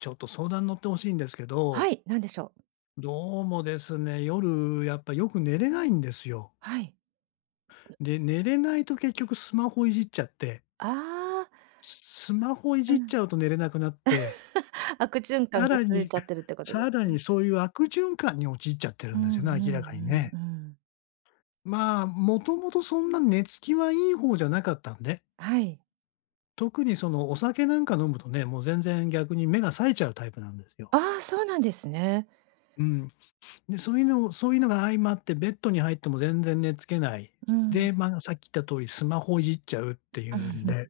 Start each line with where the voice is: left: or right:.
left: ちょっと相談乗って欲しいんですけ
right: は
left: ど
right: い、何でしょう？
left: どうもですね、夜やっぱよく寝れないんですよ。
right: はい。
left: で、寝れないと結局スマホいじっちゃって
right: ああ。
left: すスマホい
right: う
left: じっ
right: ん。
left: ちゃうと寝れなくなって
right: 悪循環
left: さ
right: が
left: ら
right: 続い
left: に、
right: ちゃっ てるってことで
left: さ
right: す
left: ら
right: ね。
left: にそういう悪循環に陥っちゃって
right: う
left: る
right: ん
left: ん
right: う
left: ですよね、明らかに
right: んうんう
left: ね。
right: ん。
left: まあ、もともとそんな寝つきはいい方じゃなかったんで
right: はい。
left: 特に、その、お酒なんか飲むとね、もう全然逆に目が冴えちゃうタイプなんですよ。
right: ああ、そうなんですね。
left: うん。で、そういうのをそういうのが相まってベッドに入っても全然寝付けない。
right: うん。
left: で、まあ、さっき言った通りスマホいじっちゃうっていうん で、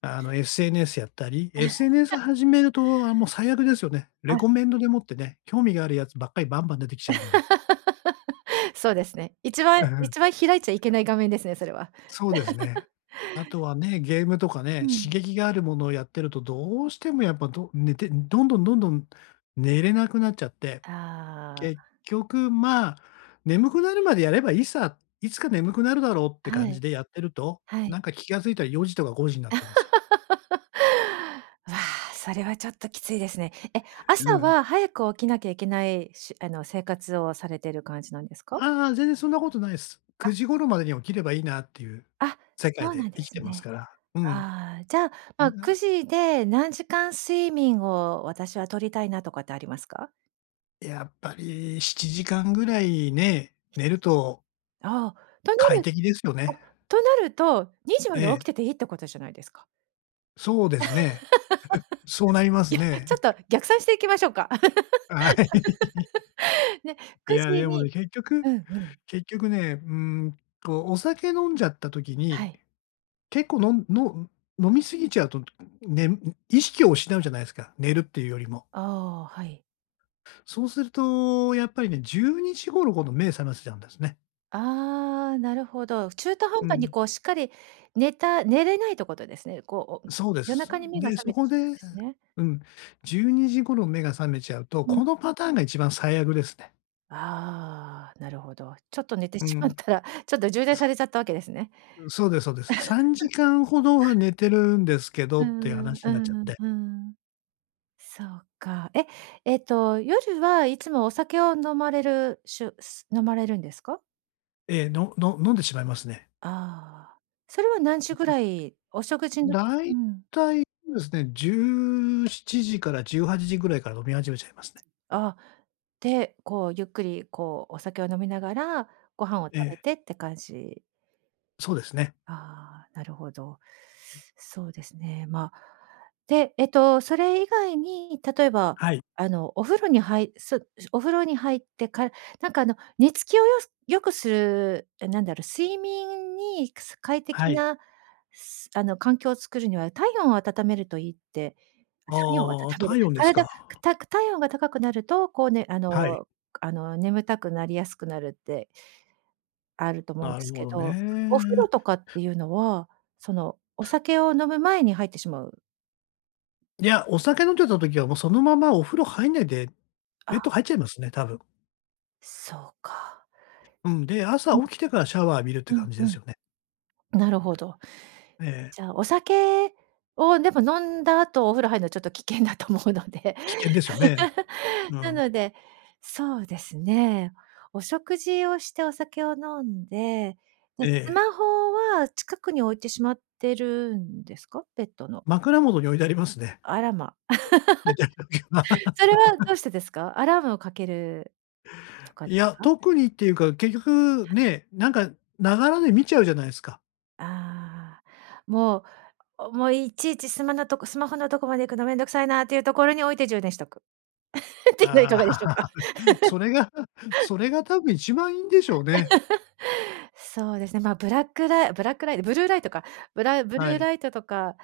left: あの、SNS やったり、SNS 始めると、あ、もう最悪ですよね。レ
right: あ。
left: コメンドでもってね、興味があるやつばっかりバンバン出てきちゃうんで。
right: そうですね。一番
left: うんうん。
right: 一番開いちゃいけない画面ですね、それは。
left: そうですね。あとはね、ゲームとか
right: う
left: ね、
right: ん。
left: 刺激があるものをやってるとどうしてもやっぱど寝てどんどんどんどん寝れなくなっちゃって。
right: ああ。
left: 結局、まあ「眠くなるまでやればいいさ。いつか眠くなるだろ」って
right: は
left: 感じ
right: い。
left: でやってると、
right: は
left: な
right: い。
left: んか気がついたら4時とか5時になってんですよね。
right: うわ、それはちょっときついですね。え、
left: うん
right: 朝
left: うん。
right: は早く起きなきゃいけないしあの、生活をされてる感じなんですか？
left: ああ、全然そんなことないす。
right: あ。
left: 9時頃までに起きればいいなっていう
right: あ、
left: 世
right: そ
left: 界
right: うなん
left: で
right: で
left: 生き
right: す
left: てます
right: ね。
left: から。うん、
right: ああ、じゃあ、ま、
left: あ
right: く
left: あ。
right: じで何時間睡眠を私は取りたいなとかってありますか？
left: やっぱり7時間ぐらいね、寝る
right: し
left: と
right: あ、ああ、とな
left: 快
right: る
left: 適ですよ
right: お、
left: ね。
right: となると2時まで起
left: え
right: き
left: え。
right: てていいってことじゃないですか。
left: そうですね。そうなり ま
right: い
left: す
right: や、ちょ
left: ね。
right: っ と逆算していきましょうか？
left: あ、はい。
right: ね、
left: い
right: く
left: や、
right: じ
left: でも
right: に
left: ね、結局
right: うんうん。
left: 結局ね、うーん、こうお酒飲んじゃった時
right: は
left: に、
right: い。
left: 結構のんの飲み過ぎちゃうと、ねむう意識を失うじゃないすか、寝るっていうよりも。
right: ああ、はい。
left: そうすると、やっぱりね、12時頃ほど目覚ませちゃうんですね。
right: ああ、なるほど。中途半
left: う
right: 端に、
left: ん。
right: こう、しっかり寝た寝れないってことですね。こう、お
left: そうで
right: 夜
left: す。う
right: 中に目が
left: で、
right: 覚
left: そ
right: めて
left: こ
right: し
left: で
right: まうんですね。
left: うん、うん、
right: うん。
left: 12時頃、目が覚めちゃうと、
right: うん。
left: このパターンが一番最悪ですね。
right: ああ、なるほど。ちょっと寝て
left: う
right: しまっ
left: ん。く
right: たら、ちょっと充電さ
left: す
right: れちゃったわけですね。
left: う、そうでそうです。さんじ かんほどは寝てるんですけど
right: う
left: っていう
right: んうん、
left: 話
right: う
left: なっち
right: ん
left: ゃっ
right: うん、
left: て。
right: うんうん。そうか。え、ええっと夜はいつもお酒を飲まれるしゅす飲まれるんですか？
left: ええ、のの飲んでしまいますね。
right: ああ、それは何時
left: 結
right: ぐ
left: 局
right: らい、お食事のう
left: 大
right: ん。
left: 体そえすね、17時から18時ぐらいから飲み始めちゃいますね。
right: あ、で、こう、ゆっくりこう、お酒を飲みながらご飯を食
left: え
right: べ
left: え。
right: て、って感じ？
left: そうですね。
right: ああ、なるほど。
left: うん。
right: そうですね。ま、で、えっとそれ以外に、例えば、
left: はい。
right: あの、お風呂にはいそお風呂に入ってかなんか、あの、寝つきをよす良くする、え、なんだろう、睡眠に、くす快
left: は
right: 適
left: い。
right: な、すあの、環境を作るには体温を温めるといいって、体温を温
left: ああ、
right: める
left: 体温です
right: 体
left: か。
right: たく体温が高くなると、こうね、あ
left: はい。
right: の、くあの、眠たくなりやすくなるってあると思うんで
left: な
right: す
left: るほ
right: け
left: ど
right: ど、お風呂
left: ね。
right: とかっていうのは、そのお酒を飲む前に入ってしまう？
left: いや、お酒飲んでた時はもうそのままお風呂入んないで、ベッ
right: あ。
left: ド入っちゃいますね、多分。
right: そうか。
left: うん、で、朝
right: うんうん。
left: 起きてからシャワー浴びるって
right: うん、
left: 感じ
right: う
left: です
right: ん、
left: よね。
right: なるほど。
left: ええええ。
right: じゃあ、お酒を、でも飲んだ後お風呂入るのはちょっと危険だと思うので。
left: 危険ですよね。う
right: な
left: ん。
right: ので、そうですね、お食事をしてお酒を飲んで、で、
left: え
right: ス
left: え。
right: マホは近くに置いてしまってるんですか？ベットの。
left: 枕元に置いてありますね。
right: あらま、
left: うん、寝た時は
right: それはど うしてですか？アラームをかけるとかで
left: いや、
right: か？
left: 特にっていうか、結局ね、なんか流らで見ちゃうじゃないすか。
right: ああ、もう、あ、おもう、いちいちスマのとこスマホのとこまで行くの、めんどくさいなっていうところに置いて、充電しとく。っていうの、いか
left: ああ、
right: がでしょうか？
left: それが、それが多分、一番いいんでしょうね。
right: そうですね。ま、ブラックライブラックライトブルーライトか。ブラブル
left: は
right: ー
left: い。
right: ライトとか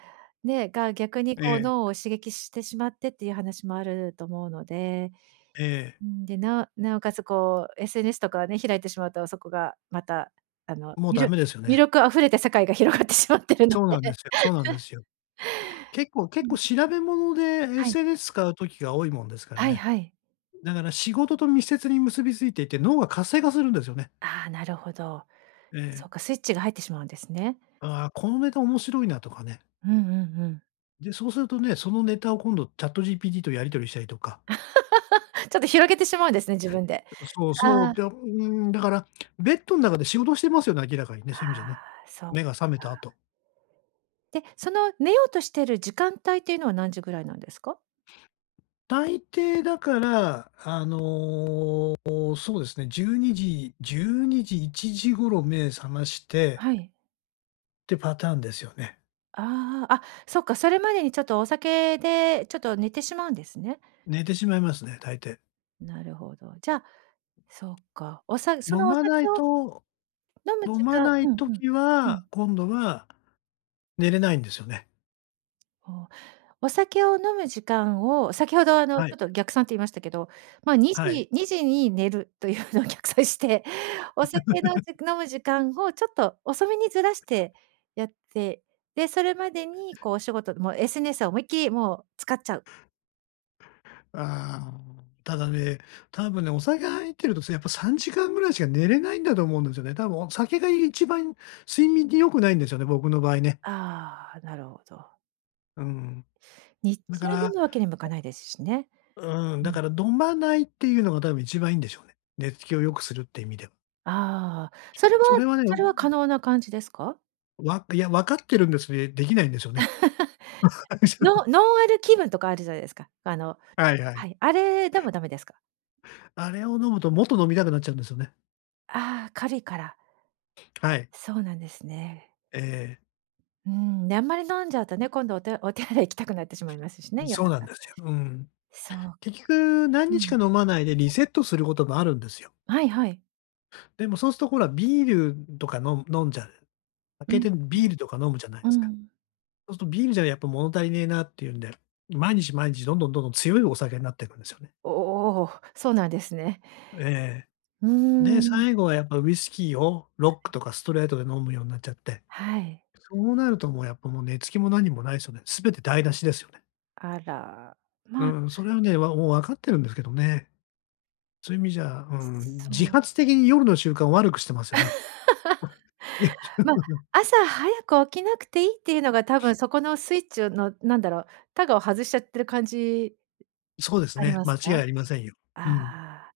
right: ねが逆に
left: え
right: こう、脳
left: え。
right: を刺激してしまってっていう話も、あると思うので、
left: ええええ。
right: うーん。で、なおなおかつこう、SNS とかをね、開いてしまうと、そこがまた、あの、
left: もう、
right: み
left: ダ
right: る
left: メですよ
right: 魅
left: ね。
right: 力溢れた世界が、広がってしまってるの
left: そうなんで
right: で。
left: すよそうなんで すよ。結構
right: う
left: 結
right: んう
left: 構、
right: ん。
left: 調べ物で
right: はい。
left: SNS 使う時が、多いもんですから
right: はい
left: ね。
right: はい。
left: だから仕事と密接に結びついていて、脳が活性化するんですよね。
right: ああ、なるほど。
left: え
right: そ
left: え。
right: うか、スイッチが入ってしまうんですね。
left: ああ、このネタ面白いなとかね。
right: うんうんうん。
left: で、そうするとね、そのネタを今度、ChatGPT とやり取りしたりとか。
right: ちょっと広げてしまうんですね、自分で。
left: けど、そう
right: あ
left: そ
right: あ。
left: う。で、うーん、だから、ベッドん中で仕事してますよね、明らかにね、そういう意味じゃね。
right: ああ、そっ
left: 目が覚めた
right: か。
left: 後。
right: で、その、寝ようとしてる時間帯っていうのは、何時ぐらいなんですか？
left: 大抵だから、あの。そうですね12時12時1時頃目え覚まして
right: はい。
left: ってパターンですよね。
right: ああ、あそっか、それまでにちょっとお酒でちょっと寝てしまうんですね。
left: 寝てしまいますね、大抵。
right: なるほど。じゃあ、そっか、おさそ
left: 飲
right: のお
left: ま
right: 酒
left: ない
right: を
left: と、
right: 飲む
left: 飲
right: 時
left: ま
right: 間
left: ない
right: うんうん、
left: 時
right: う
left: は、
right: ん。
left: 今度は寝れないんですよね。
right: おお、お酒を飲む時間を先ほどあのち
left: は
right: ょっ
left: い。
right: と逆算と言いましたけど、まに
left: はい。
right: じにじに寝るというのを逆算して、お酒の 飲む時間をちょっと遅めにずらしてやって、で、それまでにこうお仕事でも SNS を思いっきりもう使っちゃう。
left: ああ、ただね、多分ね、お酒入ってると、やっぱ3時間ぐらいしか寝れないんだと思うんですよね。多分お酒が一番睡眠に良くないんですよね、僕の場合ね。
right: ああ、なるほど。
left: うん。
right: 日
left: だ
right: 中
left: か
right: 飲
left: ら
right: むわけにもいかないですしね。
left: うん、
right: う
left: だ
right: ん。
left: から飲まないっていうのが多分一番いいんでしょうね。寝つきを良くするって意味で。
right: ああ、それは
left: それはね。
right: それは可能な感じですか？
left: わいや、分かってるんです、うえ、出来ないんですよね。
right: ノ ノンアル気分とかあるじゃないですか。あの
left: はいは
right: は
left: い。
right: い。あれでもダメですか？
left: あれを飲むと、もっと飲みたくなっちゃうんですよね。
right: ああ、軽いから？
left: はい。
right: そうなんですね。
left: ええ。
right: うーん。で、あんまり飲んじゃうとね、今度お手お手洗い行きたくなってしまいますし
left: う
right: ね。
left: ん、
right: 夜
left: そうなん
right: 中。
left: ですよ。うん。
right: そう。
left: 結局何
right: う
left: 日
right: ん。
left: か飲まないでリセットすることもあるんですよ。
right: はいはい。
left: でも、そうすとほらビールとか飲む飲んじゃう。開
right: う
left: け
right: ん、
left: て
right: う
left: ビ
right: ん。
left: ールとか飲むじゃない
right: う
left: すか。
right: ん。
left: そうすとビールじゃやっぱ物足りねえなっていうんで、毎日毎日どんどんどんどん強いお酒なってくんですよね。
right: おお、そうなんですね。
left: ええええ。
right: うー
left: で、
right: ん。
left: 最後はやっぱウイスキーを
right: は
left: ロック
right: い。
left: とかストレートで飲むようなっちゃって、
right: はい。
left: そうなるともうやっぱもう寝つきも何もないすよね。すべて台無しですよね。
right: あら、
left: う
right: まあ
left: ーん。それはね、わおう分かってるんですけどね。そういう意味じゃ、うー
right: すす
left: ん。自
right: そう。
left: 発的に夜の習慣を悪くしてますよね。いや。
right: ま、朝早く起きなくていいっていうのが、多分そこのスイッチをの、何だろう、たがを外しちゃってる感じ、う
left: そうです
right: あり
left: ね。
right: ます
left: 間
right: か？
left: 違いありませんよ。うん。
right: ああ。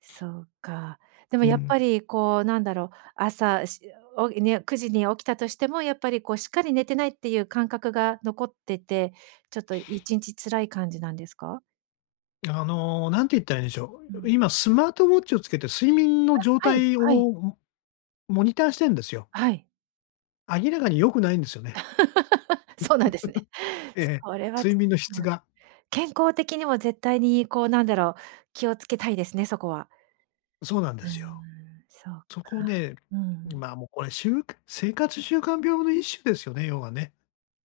right: そうか。でも
left: う
right: やっ
left: ん。
right: ぱりこうなんだろう、朝、しおげね、9時に起きたとしてもやっぱり、こう、しっかり寝てないっていう感覚が残ってて、ちょっと1日辛い感じなんですか？
left: あの、何て言ったらいいんでしょ
right: う
left: う、
right: ん。
left: 今スマートウォッチをつけて、睡眠の状
right: あ、はい
left: 態を
right: はい。
left: モモニターしてんですよ。
right: はい。
left: 明らかに良くないんですよね。
right: そうなんですね。
left: ええ、
right: それはち
left: 睡
right: ょ
left: 眠の質
right: うん。
left: が。
right: 健康的にも絶対にこうなんだろう、気をつけたいですね、そこは。
left: そうなん
right: う
left: で
right: ー
left: す
right: ん、
left: よ。
right: そうか、
left: そこね、
right: う
left: うん、
right: ん。
left: まあ、もうこれしゅうか生活習慣病の一種ですよね、要はね。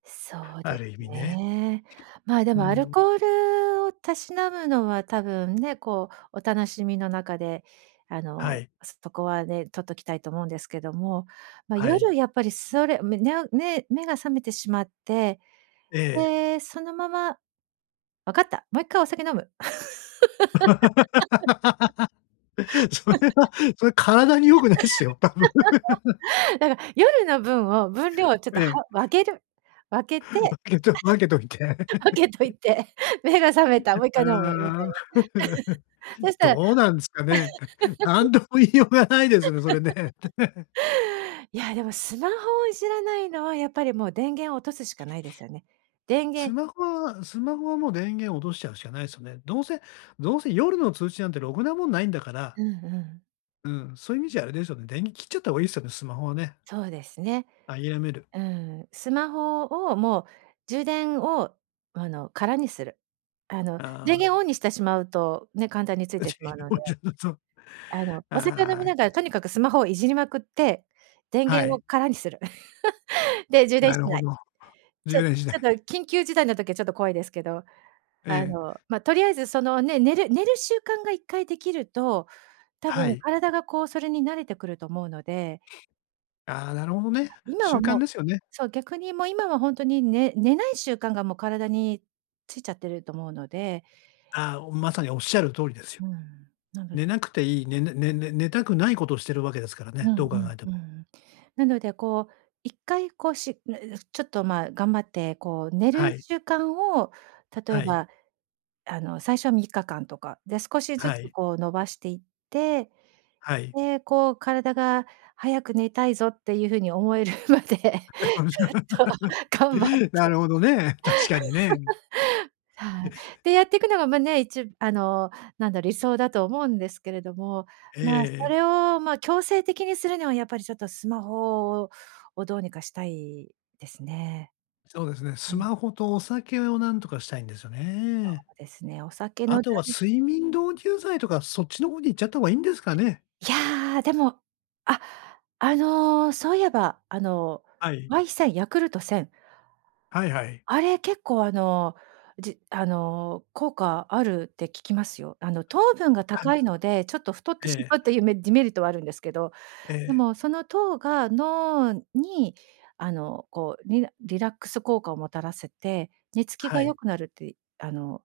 right: そうで
left: ある意
right: す
left: 味ね。
right: ね。まあで
left: う
right: もアル
left: ん。
right: コールをたしなむのは多分ね、こうお楽しみの中であ
left: は
right: の、
left: い。
right: そこはね取っときたいと思うんですけども、ま、
left: はい。
right: 夜やっぱりそれ、めにゃう、ね、目が覚めてしまって、
left: ええ。
right: で、そのままわかった。もう一回お酒飲む。
left: そ れ はそれ体に良くないっすよ、多分。
right: だから夜の分を分量をちょっ
left: え
right: とは
left: え。
right: 分ける分けて
left: 分けと分けといて。
right: 分けとい て目が覚めた、もう一
left: あ
right: 回飲むみた
left: あ。
right: いな。そ したら
left: どうなんですかね。何とも言いようがないですよね、それね。
right: いや、でもスマホをいじらないのはやっぱりもう、電源を落とすしかないですよね。電
left: ス
right: 源
left: マホはスマホはもう電源落としちゃうしかないですよね。どうせどうせ夜の通知なんてろくなもんないんだから
right: うんうん。
left: うん、そういう意味じゃあれですよね。電源切っちゃった方がいいですよね、スマホはね。
right: そうですね。
left: 諦める。
right: うん、スマホをもう充電をあの空にする。あの電
left: ああ。
right: 源をオンにしてしまうと、ね、簡単についてしまうので。
left: そう、
right: あのお酒飲み
left: ああ、
right: ながらと
left: け
right: にかくスマホをいじりまくって、電
left: は
right: 源
left: い。
right: を空にする。で、充電
left: なる
right: し
left: ほ
right: ない。
left: ど。
right: ちょ
left: 充
right: ち
left: 電しな
right: ょっと
left: い。
right: 緊急事態の時はちょっと怖いですけど、
left: え
right: あ
left: え。
right: のま、とりあえずそのね、寝る寝る習慣が一回できると、たぶ
left: は
right: ん
left: い。
right: 体がこうそれに慣れてくると思うので。
left: ああ、なるほどね。
right: 今は
left: 習
right: も
left: 慣
right: う
left: ですよね。
right: そう、逆にもう今はほんとに、ね寝ない習慣がもう体についちゃってると思うので。
left: ああ、お、まさにおっしゃる通りですよ。
right: うん、なの
left: 寝
right: で
left: なくていい、ねねねね寝たくないことをしてるわけですから
right: う
left: ね、
right: ん
left: どう考えて
right: うん、う
left: も。
right: ん。なのでこう、一回こうし ちょっとまあ頑張ってこう寝る
left: はい。
right: 習慣を、例え
left: はい。
right: ば、あの最初は3日間とか、で少しず
left: は
right: つ
left: い。
right: こう、のばしていって、
left: はい。
right: で、こう体が早く寝たいぞっていうふうに思えるまでちょっと頑張って。
left: なるほどね、確かにね。
right: はい。てやってくのがまね、いちあの、なんだ、理想だと思うんですけれども、
left: え
right: まあそ
left: え。
right: れをま、強制的にするにはやっぱりちょっとスマホをどうにかしたいですね。
left: そうですね。
right: う
left: ス
right: ん。
left: マホとお酒を何とかしたいんですよ
right: そ
left: ね。
right: うですね、お酒
left: あ
right: の
left: と
right: だ
left: は
right: ん
left: 睡眠導入剤とかそっちの方にいっちゃった方がいいんですかね？
right: いや、でも、あ、あのそういえばあの
left: はい。
right: Y1000、ヤクルト1000。
left: はいはい。
right: あれ結構あの、じあの、効果あるって聞きますよ。あの糖分が
left: ため
right: 高
left: だ
right: い
left: な。
right: ので、ちょっと太って
left: え
right: し
left: え。
right: まうっていうめデメリットはあるんですけど、
left: え
right: で
left: え。
right: もその糖が脳にあのこうリラリラックス効果をもたらせて、寝つき
left: は
right: が良
left: い。
right: くなるってあの、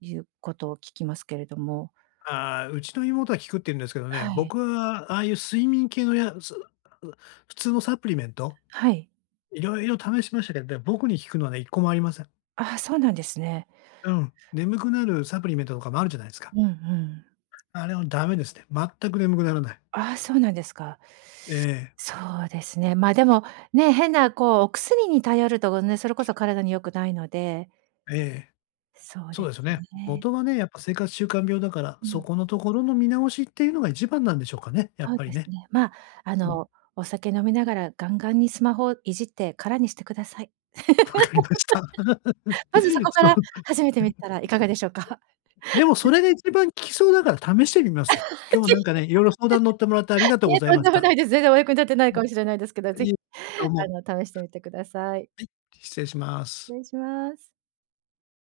right: いうことを聞きますけれども。
left: ああ、うちの妹は効くって言うんですけど
right: は
left: ね、
right: い。
left: 僕はああいう睡眠系のやつ、う、普通のサプリメント
right: はい。
left: 色々試しましたけど、でも僕に効くのはね1個もありません。
right: ああ、そうなんですね。
left: うん、眠くなるサプリメントとかもあるじゃないすか。
right: うんうん。
left: あれもダメですね。全く眠くならない。
right: ああ、そうなんですか。
left: ええ。
right: そうですね。までも、ね、変なこうお薬に頼るとね、それこそ体に良くないので。
left: ええ。
right: そう
left: そう
right: で
left: で
right: す
left: すよね。
right: ね。
left: 元はね、やっぱ生活習慣病だから、
right: う
left: そ
right: ん。
left: このところの見直しっていうのが一番なんでしょうかね、やっ
right: そう
left: ぱり
right: です
left: ね。
right: ね。まあ、あ
left: うん。
right: のお酒飲みながらガンガンにスマホをいじって空にしてください。
left: 分かりました。
right: まずそ こか
left: そ
right: ら
left: う。
right: 始めてみたらいかが でしょうか？
left: でもそれ が一番効きそうだから試してみますよ。今日は
right: 是非。
left: なんかね、色々相談乗ってもらってありが
right: [unintelligible]
left: とう
right: い
left: ご
right: え、
left: ざい
right: とん
left: ま
right: で
left: し
right: も
left: た。
right: ないです。全然お役に立ってない
left: う
right: かもしれないですけど、
left: ん。
right: ぜ
left: い
right: ひ
left: え、どう
right: あ
left: も。
right: の試してみてください。
left: はい、失礼します。
right: 失礼します。